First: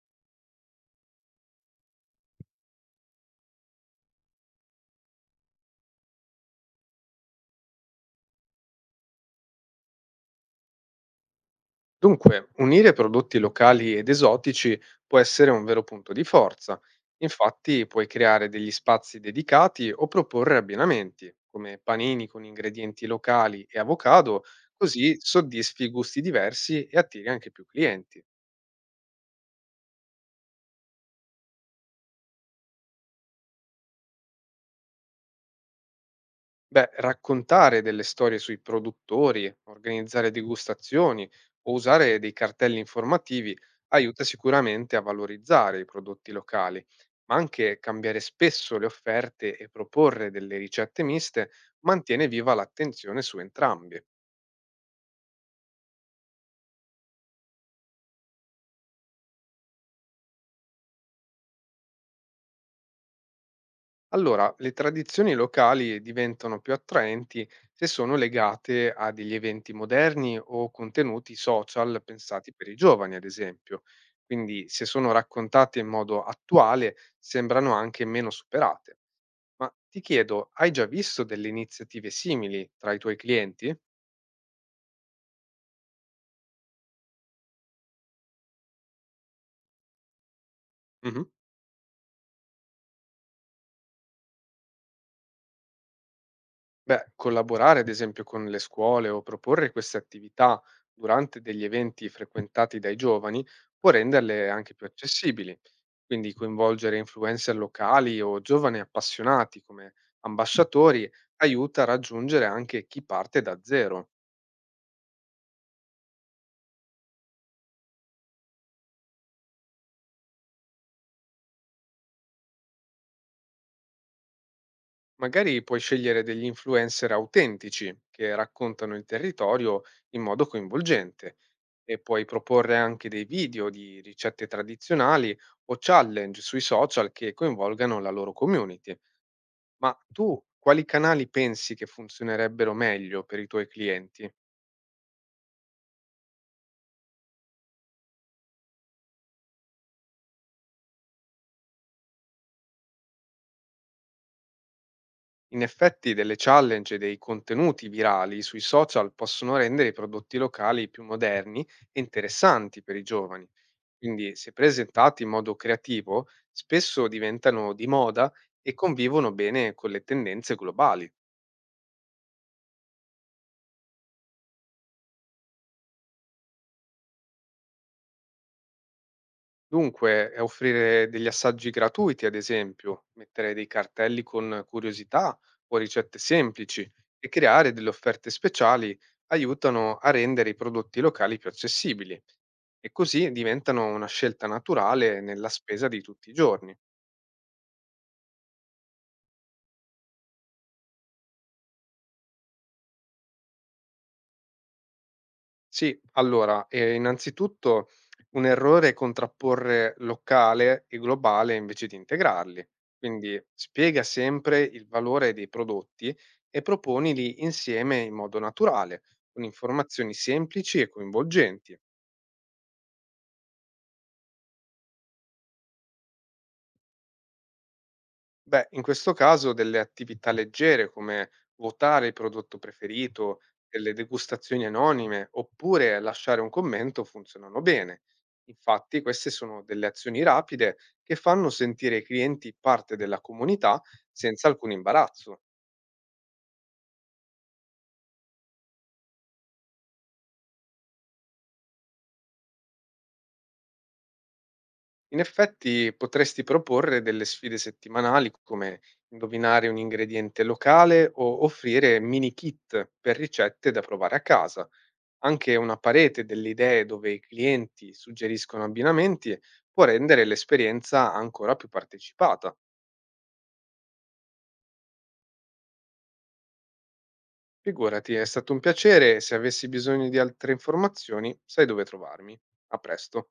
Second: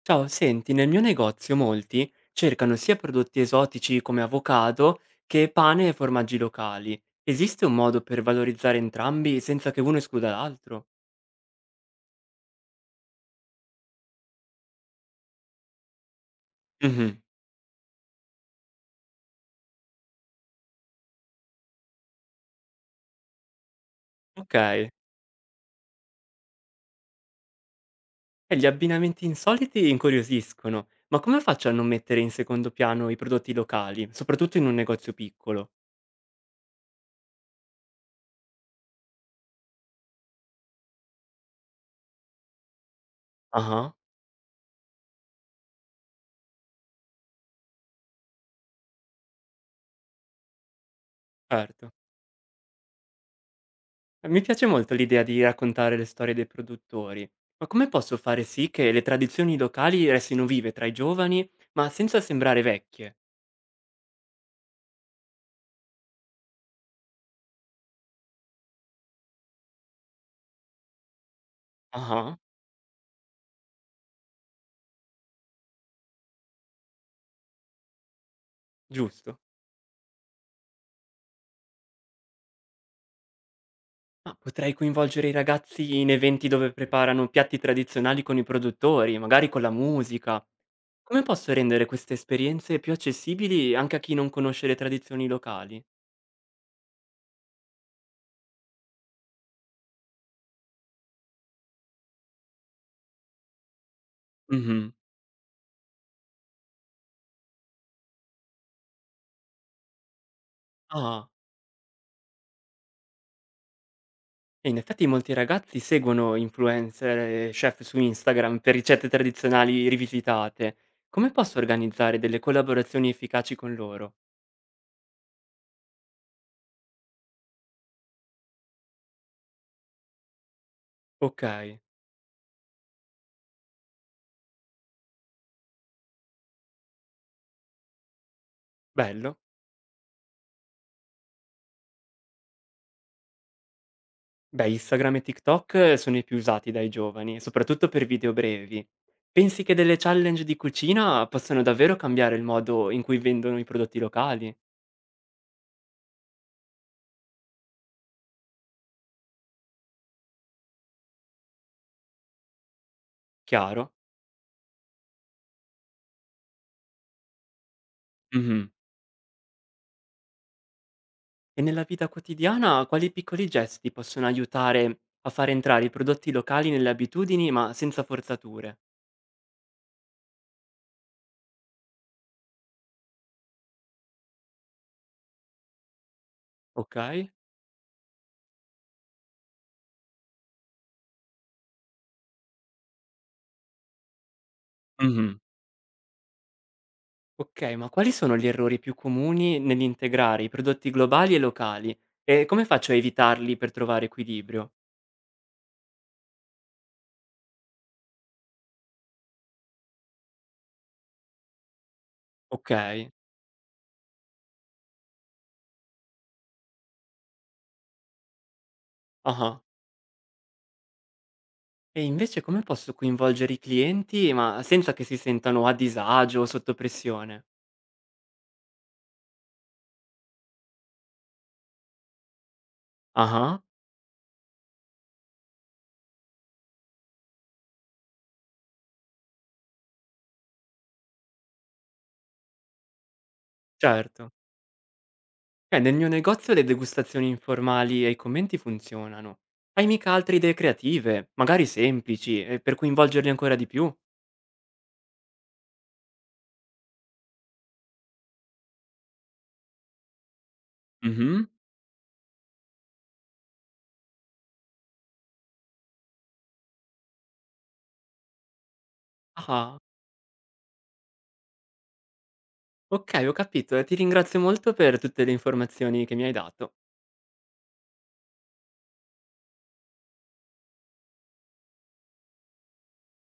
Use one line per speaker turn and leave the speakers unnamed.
Ciao, senti, nel mio negozio molti cercano sia prodotti esotici come avocado che pane e formaggi locali. Esiste un modo per valorizzare entrambi senza che uno escluda l'altro?
Dunque, unire prodotti locali ed esotici può essere un vero punto di forza.
Mhm.
Infatti, puoi creare degli spazi dedicati o proporre abbinamenti, come panini con ingredienti locali e avocado,
Ok,
così soddisfi gusti diversi e attiri anche più clienti.
e gli abbinamenti insoliti incuriosiscono, ma come faccio a non mettere in secondo piano i prodotti locali, soprattutto in un negozio piccolo?
Beh, raccontare delle storie sui produttori, organizzare degustazioni o usare dei cartelli informativi
Ah,
aiuta sicuramente a valorizzare i prodotti locali, ma anche cambiare spesso le offerte e proporre delle ricette miste
certo.
mantiene viva l'attenzione su entrambi.
Mi piace molto l'idea di raccontare le storie dei produttori, ma come posso fare sì che le tradizioni locali restino vive tra i giovani, ma senza sembrare vecchie?
Allora, le tradizioni locali diventano più attraenti se sono legate a degli eventi moderni o contenuti social
Ah,
pensati per i giovani, ad esempio. Quindi, se sono raccontate in modo attuale, sembrano anche meno superate.
giusto.
Ma ti chiedo, hai già visto delle iniziative simili tra i tuoi clienti?
Ma potrei coinvolgere i ragazzi in eventi dove preparano piatti tradizionali con i produttori, magari con la musica. Come
Mhm.
posso rendere queste esperienze più accessibili anche a chi non conosce le tradizioni locali?
Beh, collaborare, ad esempio, con le scuole o proporre queste attività durante degli eventi frequentati dai giovani può renderle anche più
Mhm.
accessibili. Quindi coinvolgere influencer locali o giovani appassionati come ambasciatori
Ah.
aiuta a raggiungere anche chi parte da zero.
E in effetti molti ragazzi seguono influencer e chef su Instagram per ricette tradizionali rivisitate. Come posso organizzare delle collaborazioni efficaci con loro?
Magari puoi scegliere degli influencer autentici che raccontano il territorio in modo coinvolgente
Ok,
e puoi proporre anche dei video di ricette tradizionali o challenge sui social che coinvolgano la loro community.
bello.
Ma tu quali canali pensi che funzionerebbero meglio per i tuoi clienti?
Beh, Instagram e TikTok sono i più usati dai giovani, soprattutto per video brevi. Pensi che delle challenge di cucina possano davvero cambiare il modo in cui vendono i prodotti locali?
In effetti delle challenge e dei contenuti virali sui social possono rendere i prodotti locali più moderni e interessanti per i giovani.
Chiaro?
Quindi, se presentati in modo creativo, spesso diventano di moda
Mhm.
e convivono bene con le tendenze globali.
E nella vita quotidiana quali piccoli gesti possono aiutare a far entrare i prodotti locali nelle abitudini, ma senza forzature?
Dunque, offrire degli assaggi gratuiti, ad esempio, mettere dei cartelli con curiosità o ricette semplici e
Okay.
creare delle offerte speciali aiutano a rendere i prodotti locali più accessibili e così diventano una scelta naturale
Mh-mh.
nella spesa di tutti i giorni.
Okay, ma quali sono gli errori più comuni nell'integrare i prodotti globali e locali? E come faccio a evitarli per trovare equilibrio?
Sì, allora, innanzitutto un errore è contrapporre locale e globale invece di integrarli.
Okay.
Quindi spiega sempre il valore dei prodotti e proponili insieme in modo naturale, con
Ah-ah.
informazioni semplici e coinvolgenti.
E invece come posso coinvolgere i clienti, ma senza che si sentano a disagio o sotto pressione?
Beh, in questo caso delle attività leggere come votare il prodotto preferito,
Ah-ah,
delle degustazioni anonime oppure lasciare un commento funzionano bene. Infatti, queste sono delle azioni rapide che fanno sentire i clienti parte della comunità
certo.
senza alcun imbarazzo.
Nel mio negozio le degustazioni informali e i commenti funzionano. Hai mica altre idee creative, magari semplici, per coinvolgerli ancora di più?
In effetti, potresti proporre delle sfide settimanali come indovinare un ingrediente locale o
Mhm.
offrire mini kit per ricette da provare a casa. Anche una parete delle idee dove i clienti suggeriscono abbinamenti
Ah,
può rendere l'esperienza ancora più partecipata.
ok, ho capito. Ti ringrazio molto per tutte le informazioni che mi hai dato.
Figurati, è stato un piacere e se avessi bisogno di altre informazioni sai dove trovarmi. A presto.